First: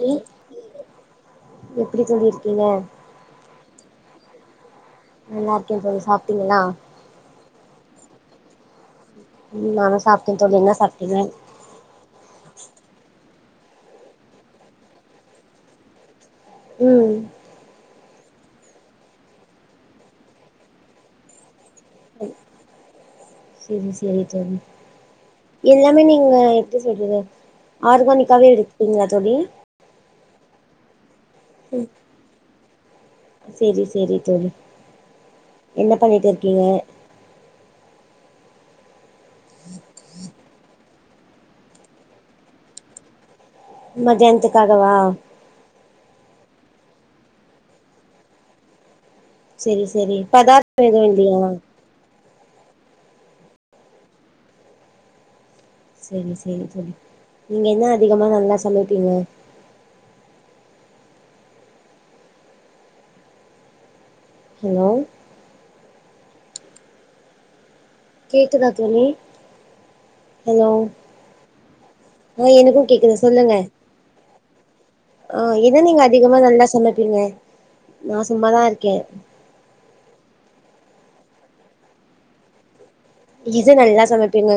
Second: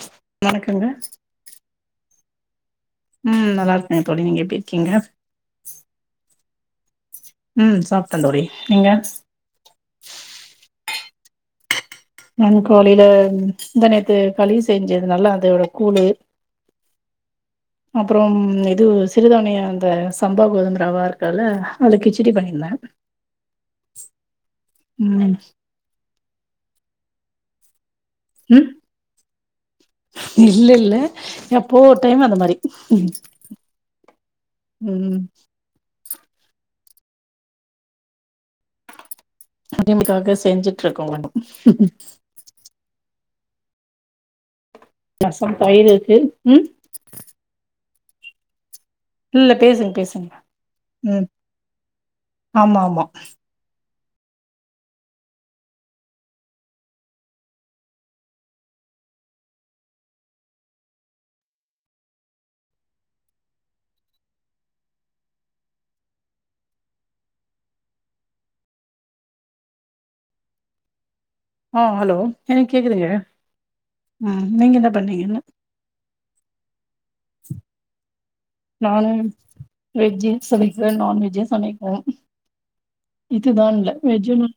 லி வணக்கங்க எப்டி சொல்லிருக் இல்ல உம் நல்லா இருக்க தோழி நீங்க எப்டி இருக்கீங்க நல்லாருக்கே தோழி சாப் டிங்களா ம் சாப்ட தோழி நீங்க உம் நானு சாப்டோ தோழி என்ன சாப்டிங்க நானு காலில முந்தா நேத்து களி செஞ்சியிருந்தேன்ல அதோட கூழு உம் அப்பறோம் இது சிறுதானயா அந்த சம்பா கோதும ரவ இருக்கால அதுல கிச்சிடி பண்ணிருந்த சேரி சேரி தோழி எல்லாமே நீங் [unintelligible] எப்டி சொல்றது ஆர்கானிக்காவே ம் எடுத்துக்கிறிங்களா தோழி இல்ல இல்ல எப்போ உம் ஒரு டைம் அந்த மாரி சேரி சேரி தோழி ம் என்ன பண்ணிட்டு இருக்கீங்க உடிமிக்காக செஞ்சுட்டுருக்கோ மத்யானதுக் நசம் பயிரு [unintelligible] ம் இல்ல சேரி பேசுங்க சேரி பேசுங்க பதார்த்தோ எதுவு ம் இல்லையா ஆமா ஆமா சேரி சேரி தோழி நீங்க என்ன அதிகமா நல்லா சமைப்பீங்க ஹலோ. கேக்குதா தோழி ஹலோ. ஆ ஹலோ ஆ எனக்கு எனக்கும் கேக்குதுங்க கேக்குது சொல்லுங்க. ம் நீங்க என்ன ஆ பண்ணீங்கன்னு எத நீங்க அதிகமா நல்லா சமைப்பீங்க மாஸ். நானு வெஜ்ஜி சமைக்கிற நான் வெஜ்ஜே சமைக்கல எது நல்லா சமைப்பீங்க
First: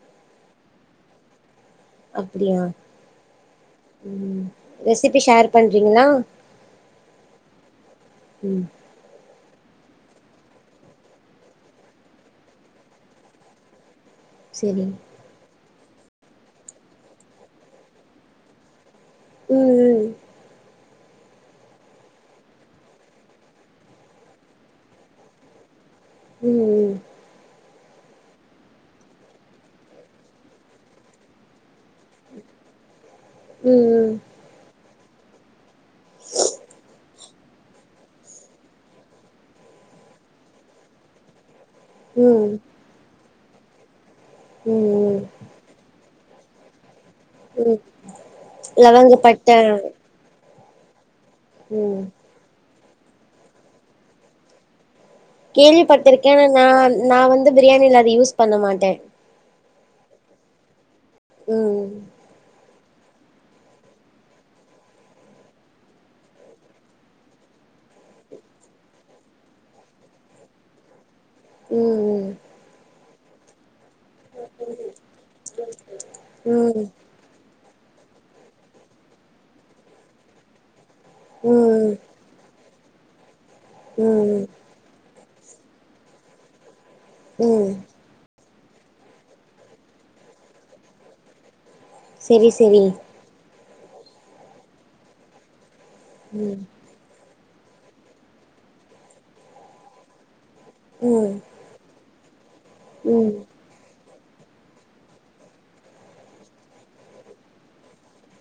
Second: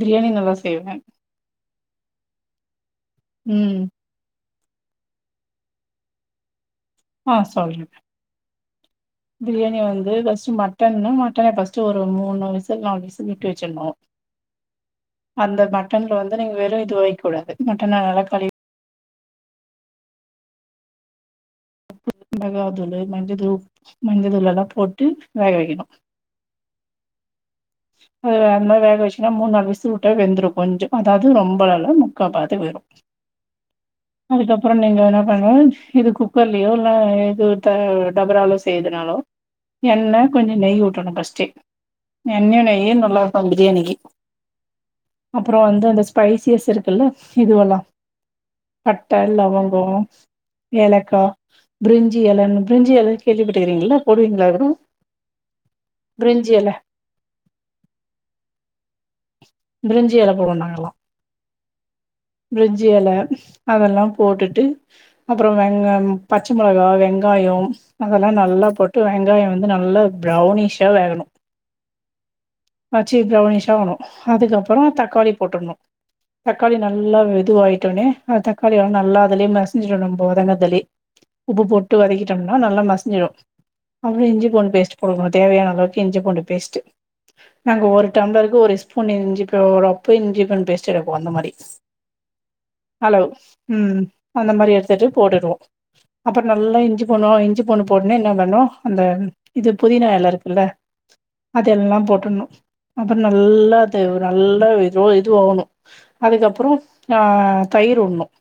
பிரியாணி நல்லா செய்வே அப்டியா ம் உம் ரெசிப்பி ஷேர் பண்றீங்ளா ஆஹ் சொல்றே பிரியாணி வந்து ஃபஸ்ட்டு மட்டன்னா மட்டன ஃபஸ்ட்டு ஒரு மூணு விசில் நாலு விசில் விட்டு வெச்சர்ணு செரி அந்த மட் மட்டன்ல வந்து நீங்க வெறு இது வெய்க் கூடாது மட்டன நல்லா கழுவி உம் உம் உப்பு மிளகா தூளு மஞ்ச தூள் மஞ்ச தூள் எல்லா போட்டு வேக வெக்கணு உம் உம் அது அந்த மார் வேக வெச்சின்னா மூண் நாலு விசில் விட்டாலே வெந்துடு கொஞ்சோ அதாவது ரொம்பல்லா இல்ல முக்கா பதத்துக் வேகு ம் ம் அதுக்கப்றோ நீங்க வேணா [unintelligible] இது குக்கர்லியோ இல்ல இது த டபரால செய்யர்துனாலோ எண்ண கொஞ்ச நெய் உட்றணு ஃபஸ்ட்டே ம் ம் எண்ண நெய்யு நல்லார் க்கு பிரியாணிக்கு ம் அப்பறோ வந்து அந்த ஸ் பைசியஸ் இருக்குல்ல உம் இதுவெல்லா பட்ட லவங்கப்பட்ட லவங்கோ ஏலக்கா ம் பிரிஞ்சி எல [unintelligible] பிரஞ்சி எல கேள்விப்பட்டுக்கறீங்களா போடுவீங்ளா அதெல்லா கேள்விப்பட்டுருக்கே ஆனா நா நா வந் து பிரியாணில அத யூஸ் பண்ண மாட்டே பிரிஞ்சி எல போடுவோ நாங்கெல்லா உம் பிரிஞ்சி எல அதெல்லா போட்டுட்டு அப்பறோ வெங்காய்ம் பச்ச மொளகா வெங்காயோ அதெல்லா நல்லா போட்டு வெங்காயோ வந்து நல்லா ப்ரௌனிஷ்ஷா வேகணு உம் உம் ஆச்சி ப்ரௌனிஷாவணு அதுக்கப்பறோ தக்காளி போட்டுர்ணு தக்காளி ம் நல்லா வெதுவாய் ட்டுனே அது தக்காளி எல்லா நல்லா அதுலே மசிஞ்சிரு நம்போ வதங்கர்தலே உப்பு ம் போட்டு வதக்கிட்டம்னா நல்லா ம சிஞ்சுரு அப்றோ ம் இஞ்சி பூண்ட் பேஸ்ட் போட [unintelligible] தேவையான அளவுக்கு இஞ்சி பூண்டு பேஸ்ட் ம் நாங்க ஒரு டம்ப்ளருக்கு ஒரு [unintelligible] அந்த மாதிரி செரி செரி ம் அந்த மாரி எடுத்துட்டு போட்டுடுவோ அப்புறோ ம் நல்லா இஞ்சி போனோ இஞ் இஞ்சி பூண்டு போடன என்ன பண்ணணு அந்த இது புதின இல இருக் இல ம் அதெல்லா போட் ன்னு அப்புறோ ம் நல்லா து நல்லா இது ஆவணு அதுக்கப்பறோ ஆ தயிர் வுடுனும்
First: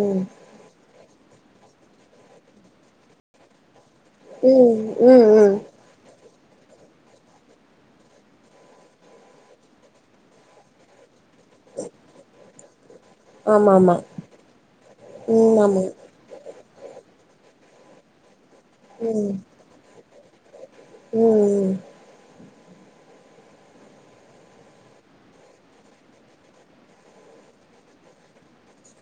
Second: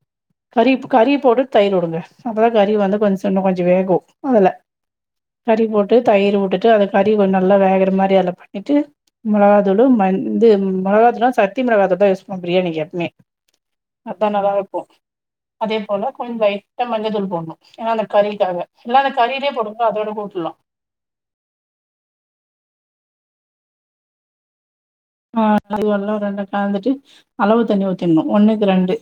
ம் கறிப் கறிப் போட்டு தயிர் வுடுங்க அப்போ தா கறி வந்து கொஞ்ச இன்னு கொஞ்ச வேகு அதுல ம் ம் ம் கறி போட்டு தயிர் வூட்டு அத கறி கொஞ்ச நல்லா வேகற மாரி அதல பண்ணிட்டு மொளகா துள்ளு மந்து மொளகா துள்ளுனா சத்தி மிளகா தூள் தா யூஸ் பிரியாணிக்கு எப்மே ஆமா ஆமா அதா நல்லா இருக்கு ம் அதே ஆமா போல [unintelligible] மஞ்ச தூள் போடுணும் ஏன்னா அந்த கறிக்காக எல்லா ம் கறியிலயே போடுங்க அதோட கூடு [unintelligible] ம் ம் ஆ அதுவல்லா ரெண்டு கலந்துட்டு அளவு தண்ணி ஊத்திடணு ஒண்ணுக்கு ரெண்டு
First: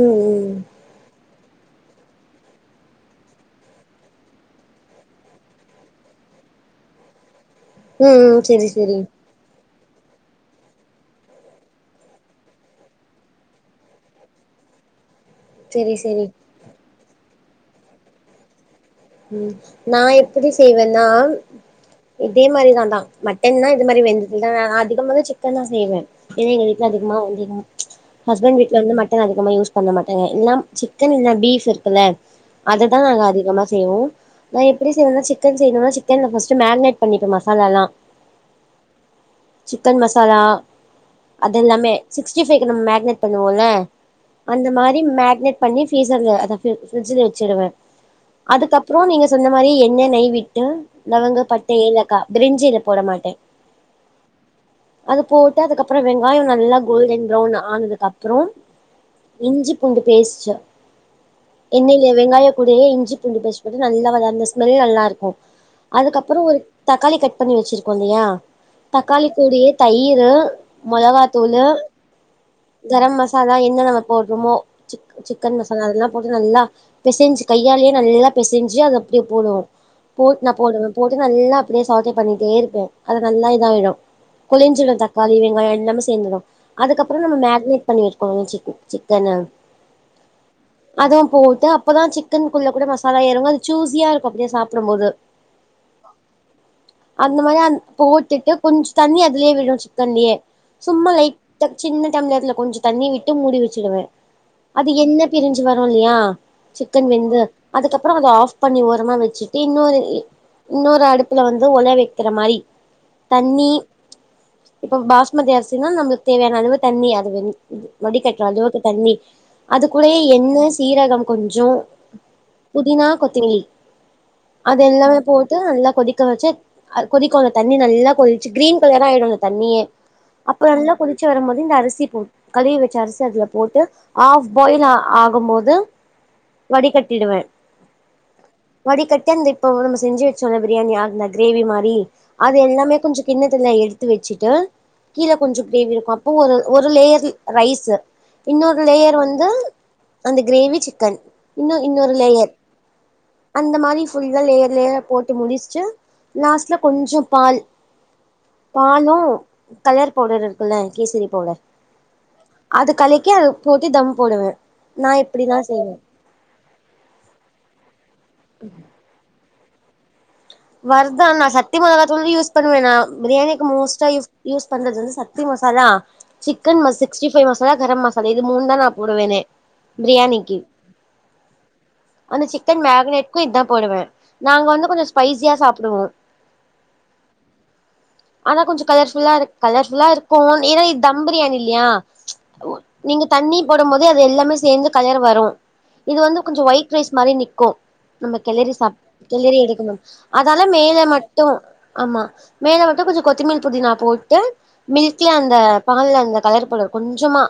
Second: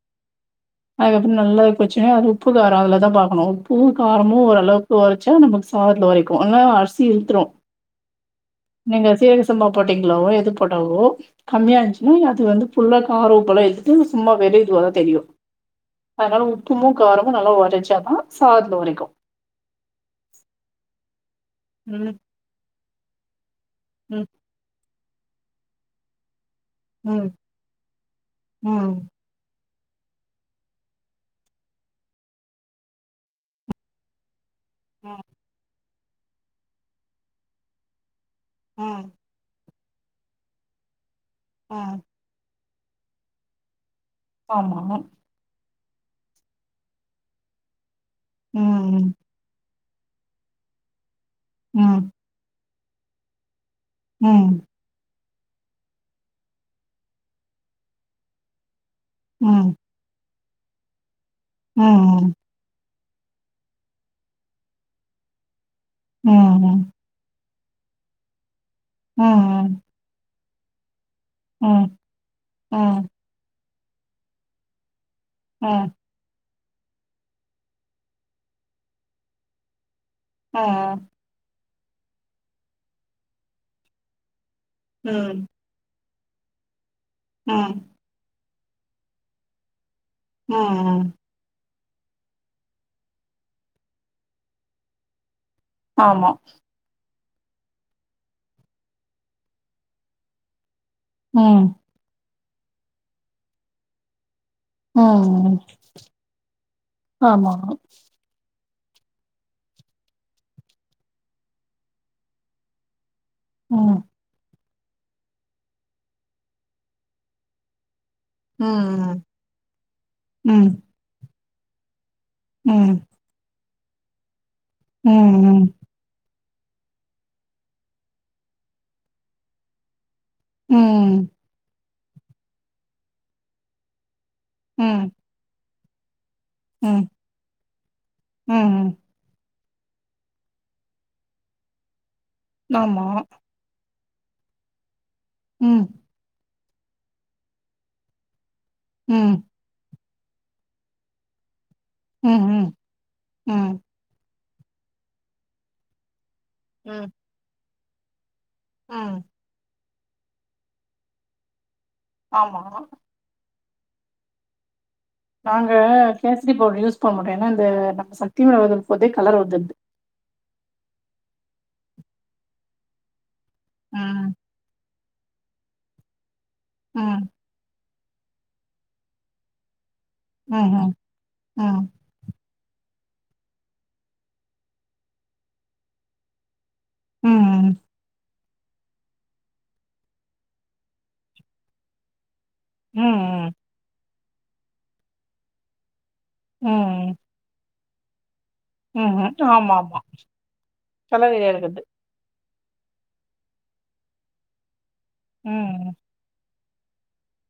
ம் ம் அதுக்கப்புற நல்லா போச்சுனா அது உப்பு காரம் அதுல தான் பாக்கணு உப்பு காரமு ஓரளவுக்கு ஒரச்சா நமக்கு சாதத்துல ஒரக்கு ஆனா அரிசி இழுத்திரு ம் ம் செரி செரி போட்டிங் அளவா எது போட்டவோ கம்மியா இருந்துச்சுன்னா அது வந்து ஃபுல்லா கார உப்பலா இழுத்து சும்மா வெறு இதுவா தா தெரியு செரி செரி அர உப்புமு காரமு நல்லா உரைச்சா தா சாதத்தில உரைக்கு ம் நான் எப்படி செய்வன்னா ம் இதே மாரிதா தா என்னா இது மாரி ம் வெந்துதா அதிகமா தா சிக்கன் தான் செய்வேன். ஏன்ன எங்க வீட்ல அதிகமா ம் வந்து ச்சு ஹஸ்பண்ட் வீட்ல ம் வந்து மட்டன் அதிக யூஸ் பண்ண மாட்டாங்க எல்லா சிக்கன் இல்லனா பீப் இருக்குல்ல அதைதான் நாங்க அதிகமா செய்வோம் நான் எப்படி ம் செய்வானா சிக்கன் செய்னுன்னா சிக் [unintelligible] பஸ்ட்டு மேரினேட் பண்ணிப்பே மசாலல்லா ம். சிக்கன் மசாலா அது இல்லாமே சிக்ஸ்டி [unintelligible] நம்ம மேக்னேட் பண்ணுவோல அந்த ஆமா மாரி ம் மேக்னெட் பண்ணி ஃப்ரீசர்ல அதா ஃப்ரிட்ஜல வச்சருவே அதுக்கப்றோ ம் நீங்க சொன்ன மாரி எ ண்ணே, நெய் விட்டு. லவங்க, பட்ட, ம் ஏலக்கா பிரிஞ்சி இல போட மாட்டே ம். அது போட்டு அதுக்கப்பறோ வெங்காயோ நல்லா கோல்டன் ப்ரௌன் ஆனதுக்கு அப்புறோ ம் இஞ்சி பூண்டு பேஸ்ட்டு ம் எண்ணெய்ல ம் வெங்காய கூடயே இஞ்சி பூண்டி பேஸ்ட்டு நல்லா வ அந்த ஸ்மெல் நல்லாஇருக்கு ம் அதுக்கப்பறோ ஒரு ம் தக்காளி கட் பண்ணி வச்சிருக்கோ இல்லையா தக்காளி கூடயே ம் தயிரு. மொளகா தூளு ம் ம் கரம் மசாலா எண் என்ன நம்ம போட்றோமோ, சிக்கன் மசாலா அதெல்லா போட்டு நல்லா பேசஞ்சி கையால்யே நல்லா பெசஞ்சி அது அப்டியே போடுவோ போட் நா போடு ம் போட்டு நல்லா அப்டியே [unintelligible] பண்ணிட்டே இருப்பே அது நல்லா இதா ஆயிடு கொலைஞ்சிடு தக்காளி வெங்காயௌ இஞ்சி சேந்துடு அதுக்கப்புறோ நம் ம் மேக்னட் பண்ணி வெக்கணு சிக்கனு ம். அதுவு போட்டு அப் இப்பதா சிக்கன் க்குள்ள கூட மசாலா எறங்கு அது ஜுஸியா இருக்கு அப்டியே சாப்புடும் போது ஆமா அந்த மாறி அ போட்டுட்டு கொஞ்சம் தண்ணி அதுலயே விடும் சிக்கன்லயே சும்மா ம் லைட்டா சின்ன டம்ளர்ல கொஞ்ச தண்ணி விட்டு மூடி வச்சுடுவேன் அது எண்ண ம் பிரிஞ்சு வரும் இல்லையா சிக்கன் வெந்து ஆமா அதுக்கப்புறம் வந்து ஆஃப் பண்ணி ஓரமா வெச்சுட்டு இன்னொரு இன்னொரு அடுப்புல வந்து ஒல வெக்கற மாறி தண்ணி ம் இப்ப பாஸ்மதி அரிசின்னா நம்மளுக்கு தேவையான அளவு தண்ணி அது வந் வடிகட்றோ அஞ்சோட்டு தண்ணி ம் அதுக்குள்ளயே எண்ணெ ம் சீரகம் கொஞ்சோ ம் புதினா கொத்தமல்லி அது ம், எல்லாமே போட்டு ம். நல்லா கொதிக்க வச்சு அ கொதிக்கு அந்த தண்ணி நல்லா கொதிச்சு கிரீன் கலரா ஆயிடு அந்த தண்ணியே அப்ப நல்லா கொதிச்சு ம், வரும்போது இந்த அரிசி ம் கழுவி வெச்ச அரிசிய அதுல போட்டு ஆஃப் பாயில் ஆ ம், ஆகும் போது ம், வடிகட் ம், வடிக்கட்டி அந் த இப்போ நம்ம செஞ்சு வெச்சோல்ல பிரியாணி அந்த கிரேவி மாரி அது ம். எல்லாமே ஆமா. கொஞ்சோ கிண்ணத்துல எடு த்து வச்சுட்டு கீழ கொஞ்சோ ம், கிரேவி இருக்கு அப்ப ஒரு ஒரு லேயர் ரைஸு இன்னொரு லேயர் ம், வந்து அந்த கிரேவி சிக்கன் இன் இன்னொரு ம், லேயர் ம், அந்த ம், மாரி ஃபுல் லா லேயர் லேயரா போட்டு முடிச்சு லாஸ்ட்ல ம், கொஞ்ச பால் பாலு ம். கலர் பவுடர் இருக்குல்ல கேசரி பவுடர் ஆமா. அது கலக்கி அது போத்தி தம் போடுவே நா இப்டிதா நாங்க செய்வே கேசரி பவுட்ரு யூஸ் பண்ண மாட்டோம் ஏன்னா இந்த ஏன்னா சக்தி மெளகா தூள் போட்றதே கலர் வந்துருது வருதா நா சத்தி மொளகாதூளும் யூஸ் பண்ணுவே நா பிரியாணி மோஸ்ட்டா யூ ம், யூஸ் பண்றது வந்து சத்தி மசாலா சிக்கன் மஸ் ம், சிக்ஸ்டி ஃபை மசாலா கர மசா இது மூணு தா நா போடுவனே பிரியாணிக்கு ம்ஹ்ம், ம், அந்த சிக்கன் மேக் நா எக்கும் இதா போடுவே நாங்க வந்து கொஞ்சோ ஸ்பைசியா சாப்டுவோ ம் ஆனா கொஞ்சோ கலர்ஃபுல்லா இரு கலர்ஃபுல்லா இருக்கும் ஏன்னா இது தம் பிரியாணி இல்லியா நீங்க ம், தண்ணி போடும் போது அது எல்லாமே சேந்து கலர் வரும் இது வந்து கொஞ்சோ ஒயிட் ரைஸ் ம், மாரி நி்க்கும் நம கெளறி சா ம்ஹ்ம். கெளறி எடுக்கணு ஆமாமா. அதால மேல கலவையில மட்டும் இருக்குது. ஆமா மேல மட்டும் கொஞ்சோ கொத்தமல்லி புதினா போட்டு மில்க்ல அந்த ம், பால்ல அந்த கலர் பவுடர் கொஞ்சமா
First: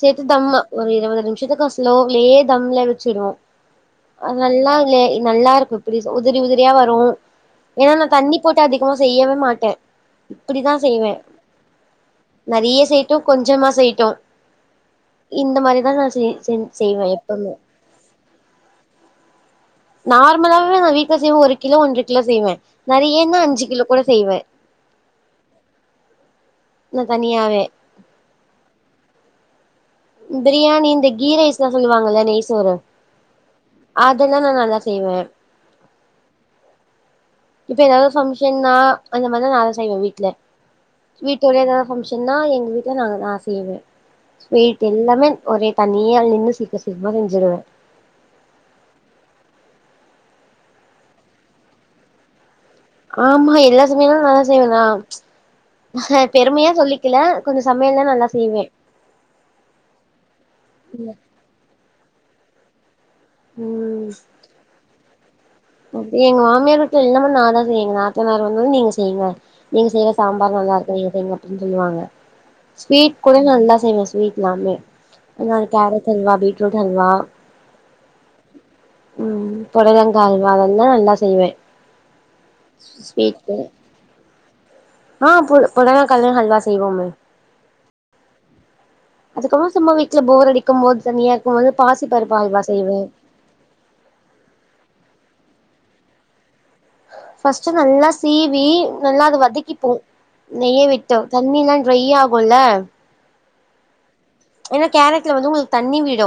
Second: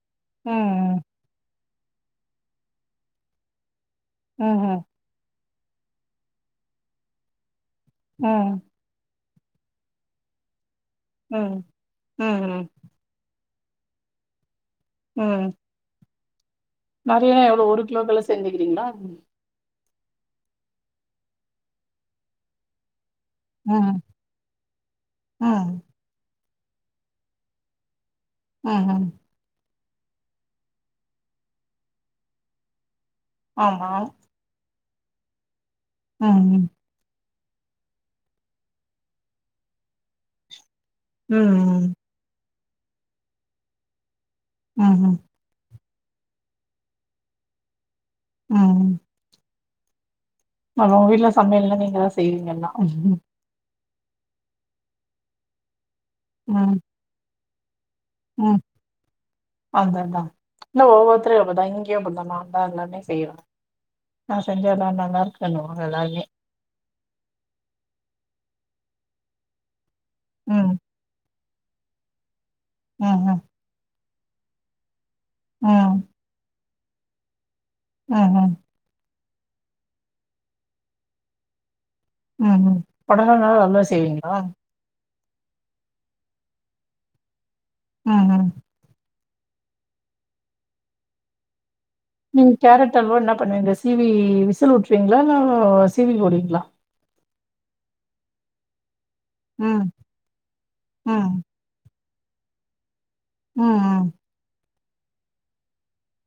சேத்து தம்மா ஒரு ம், இருவது நிம்ஷத்துக்கு ஸ்லோவுலே தம்ல வச்சுடுவோ அது நல்லா ம்ஹ்ம், இல்ல நல்லாருக்கு இப்டி உதிரி உதிரி யா வரும் ஏன்னா நா தண்ணி போட்டு ம், அதிகமா செய்யவே மாட்டேன் இப்டிதா செய்வேன் ம், ம், நறைய செய்ட்டும் கொஞ் ஜமா செய்ட்டும் ம். இந்த மாரிதா நா செய் சொல் நெறையனா எவ்ளோ ஒரு கிலோக்குகல்லா செஞ்சுக்கிறீங்களா நார்மலாவே நா வீட்ல செய்வே ஒரு கிலோ ஒன்டர கிலோ செய்வே நெறைய இன்னு அஞ்சு ம், கிலோ ம், கூட செய்வே நா தனியாவே ம் ம் பிரியாணி இந்த கீ ரைஸ்லாம் சொல்லுவாங்கல்ல நெய் சோரு ஆமா. அதல்லா நா நல்லா செய்வே ம் ம் இப்ப ஏதாவது ஃபங்க்ஷனா அந்த மாரிதா நா தா செய்வே வீட்ல வீட்டோட எதாவது ம் ம் ஃபங்க்ஷனா எங்க வீட்டுல நாங்க நா செய்வே ஸ்வீட் ம்ஹ்ம் எல்லாமே ஒரே தனியாள் நின்னு சீக்கிரம் சீக்கிரமா செஞ்சிருவே ம் ஆமா உங்க வீட்ல சமையல்னா நீங்கதா செய்வீங்கல்லாம் ஆமா எல்லா மே நல்லா செய்வ நா அபெருமையா ம் சொல்லிக்கல கொஞ்சோ சமையல்லா நல்லா ம் செய்வே அததா இல்ல ஒவ்வொருத்தரு அப்படிதா இங்கேயு அப்பதானா எல்லாமே செய்வோ நா செஞ்ச எல்லா நல்லா இருக்குன்னுவாங்க அப்டி எல்லாருமே. எங்க மாமியாரு வீட்ல எல்லாமே நான்தா செய்வங்க எங் நாத் த்தனார் வந்து நீங்க செய்யுங்க நீங்க செய்யற சாம்பார் ம் நல்லா இருக்கும் நீங்க செஞ்சா அப்டின்னு சொல்லுவாங்க ஸ்வீட் கூட ம்ஹ்ம் நல்லா செய்வ ஸ்வீட்லாமே என்ன ம் கேரட் அல்வா பீட் ரூட் ஹல்வா ம்ஹ்ம் ம் பொடலங்கா ஹல் வா எல்லா நல்லா செய்வே ம் ம் புடலங்கால ஸ்வீட்கு ஹல்வா செய்வீங்களா ஆ பு புடலங்கால்லையு ஹல்வா செய்வோமே ம் ம் அதுக்கப்பறோ சும்மா வீட்டுல போர் அடிக்கும் போது தனியா இருக்கும் போது பாசி பருப்பு நீங்க அல்வா கேரட் செய்வே அல்வா என்ன பண்ணுவீங்க சிவி விசில் விட்டுருவீங்களா ஓஹோஹோ சிவி போடுங்களா ஃபர்ஸ்ட்டு நல்லா சீவி நல்லா அது ம் வதக்கிப்போ நெய்ய விட்டு ம் தண்ணில்லா டிரை ஆ குல்ல ம் ம் ஏனா கேரட்ல வந்து உங்களுக்கு தண்ணி விடு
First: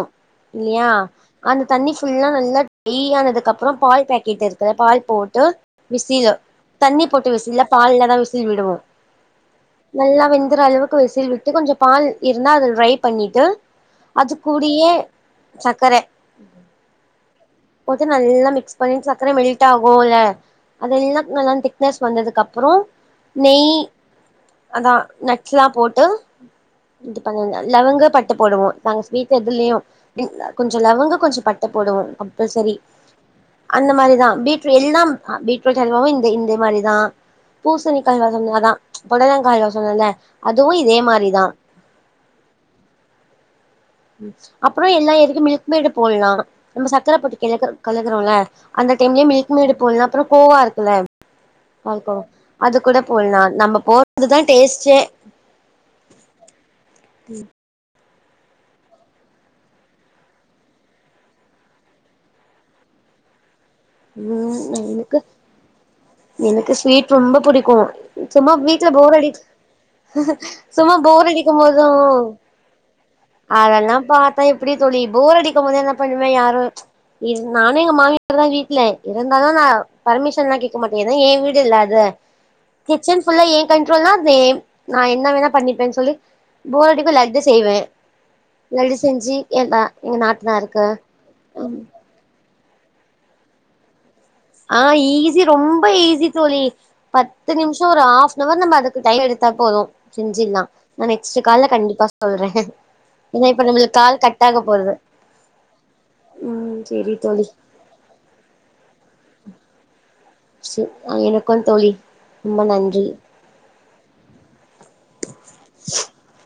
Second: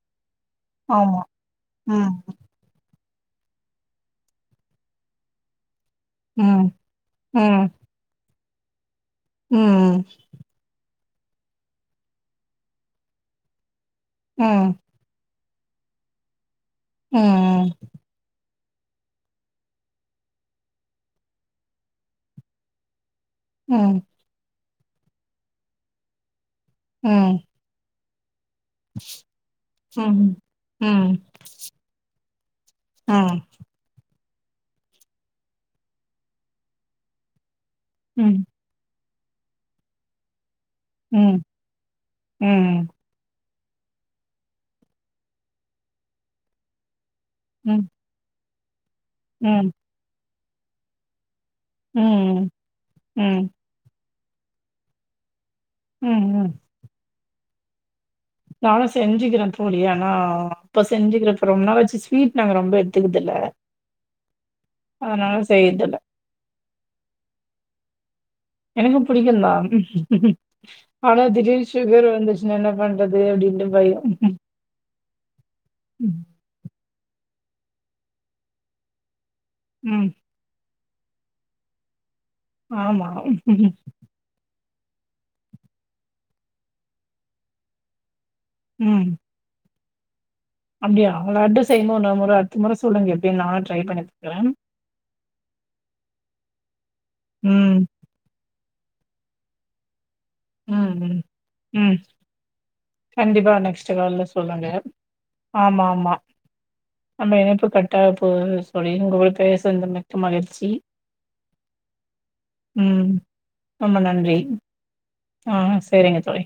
இல்லயா ஆமா. அந்த தண்ணி ம் ஃபுல்லா நல்ல ய் ஆனதுக்கு அப்புற பால் பேக்கெட்டு இருக்குல பால் போட்டு விஸ்ஸிங்கு ம் தண்ணி போட்டு ம் விஸ் இல்ல ம் பால்லாதா வி சில் விடுவோ ம் நல்லா வெந்துற அளுவு க்கு விசில் விட்டு கொஞ்ச பால் இருந்தா அதில் ரைப் பண்ணிட்டு அது ம் கூடியே சக்கரை ம் போத்து நல்லா மிக்ஸ் பண்ணி சக்கரை மெல்ட் ஆகு இல்ல அதெல்லா நல்லா திக்னஸ் வந்ததுக்கு அப்புற நெய் ம். அதா நட்ஸ்லா போட்டு இது ம் பண்ணிங்க லவங்க பட் ட போடுவோ நாங்க ஸ்வீட் எதுலயு ம் கொஞ்ச ம் லவங்க கொஞ்ச பட்டை போடுவோ கம்பல்சரி ஆ அந்த மாரிதா பீட்ர எல்லாம் பீட்ரூட் அல்வாவு இந்தே இந்தே மாரிதா பூசணிக்கா அல்வா ம் செஞ்சாதா பொடலங்காய்ல சொன்னன்ல அதுவு இதே ம் மாரிதா ம் அப்ற எல்லா இதுக்கு மில்க் மெய்டு போடலா நம்ம சக் கர போட்டு கெலக் ம் கலக்குறோல அந்த டைம்லயே மில்க் ம் மெய்டு போடலா அப்ற கோவா இருக்குல பால்கோவா ம் அது கூட ம் போடலா ம் நம்ம போ அதுதா டேஸ்ட்டே ம் ம் ம் நானு செஞ்சுக்கிற போளி ஆனா இப்ப செஞ்சுக்கிற இப்ப ரொம்ப நாள் ஆச்சு ஸ்வீட் நாங்க ரொம்ப எடுத்துக்குது இல்ல ம் எனக்கு செய்யறதில்ல எனக்கு ஸ்வீட் ரொம்ப புடிக்கு சும்மா வீட்ல எனக்கும் போர் அடி பிடிக்கும் தான் சும்மா ஆனா போர் அடிக்கு திடீர்னு போது ஒ சுகர் வந்துச்சுன்னா என்ன பண்றது அப்டின்ட்டு அதெல்லா பயம் பாத்தா எப்படி தோழி போர் அடிக்கு போது என்ன ம் பண்ணவே யாரு எ நானே எங்க மாமிய தா வீட் ல [unintelligible] இருந்தாலு நா ம். பர்மிஷன்லா கே இருக்க மாட்டே ஏனா எ வீடுல அது ஆமா கிச்சன்புல்லா ஏ கண்ட்ரோல்னா [unintelligible] நா என்ன வேணா பண்ணிப்பேன் சொல்லி போரடிக்கு லட்டு செய்வே லட்டு ம் செஞ்சு எல்லா இங்க நாட் அப்டியா லட்டு செய் [unintelligible] அந்த முற சொல்லுங்க எப்டினு நானு ட்ரை பண்ணி பா அ ஈ ஸி ரொம்ப ஈஸி தோழி பத்து ம் நிமிஷோ ஒரு ஆஃப்னவர் நம்ம க்கு டைம் எடுத்தா போது செஞ்சில்லா ம் நா ம் நெக்ஸ்ட்டு கால்ல கண்டிப்பா சொல்றே ஏன்னா கண்டிப்பாக இப்ப நெக்ஸ்ட்டு நம்மளுக்கு கால் கால்ல கட் ஆக சொல்லுங்க போறது ஆமா ஆமா ம் செரி நம்ம தோழி இணைப்பு கட் போது தோழி உங்க கூட பேசன்துமே மகிழ்ச்சி செ எனக்கும் தோழி ரொம்ப உம் நன்றி ரொம்ப நன்றி அ செரிங்க தோழி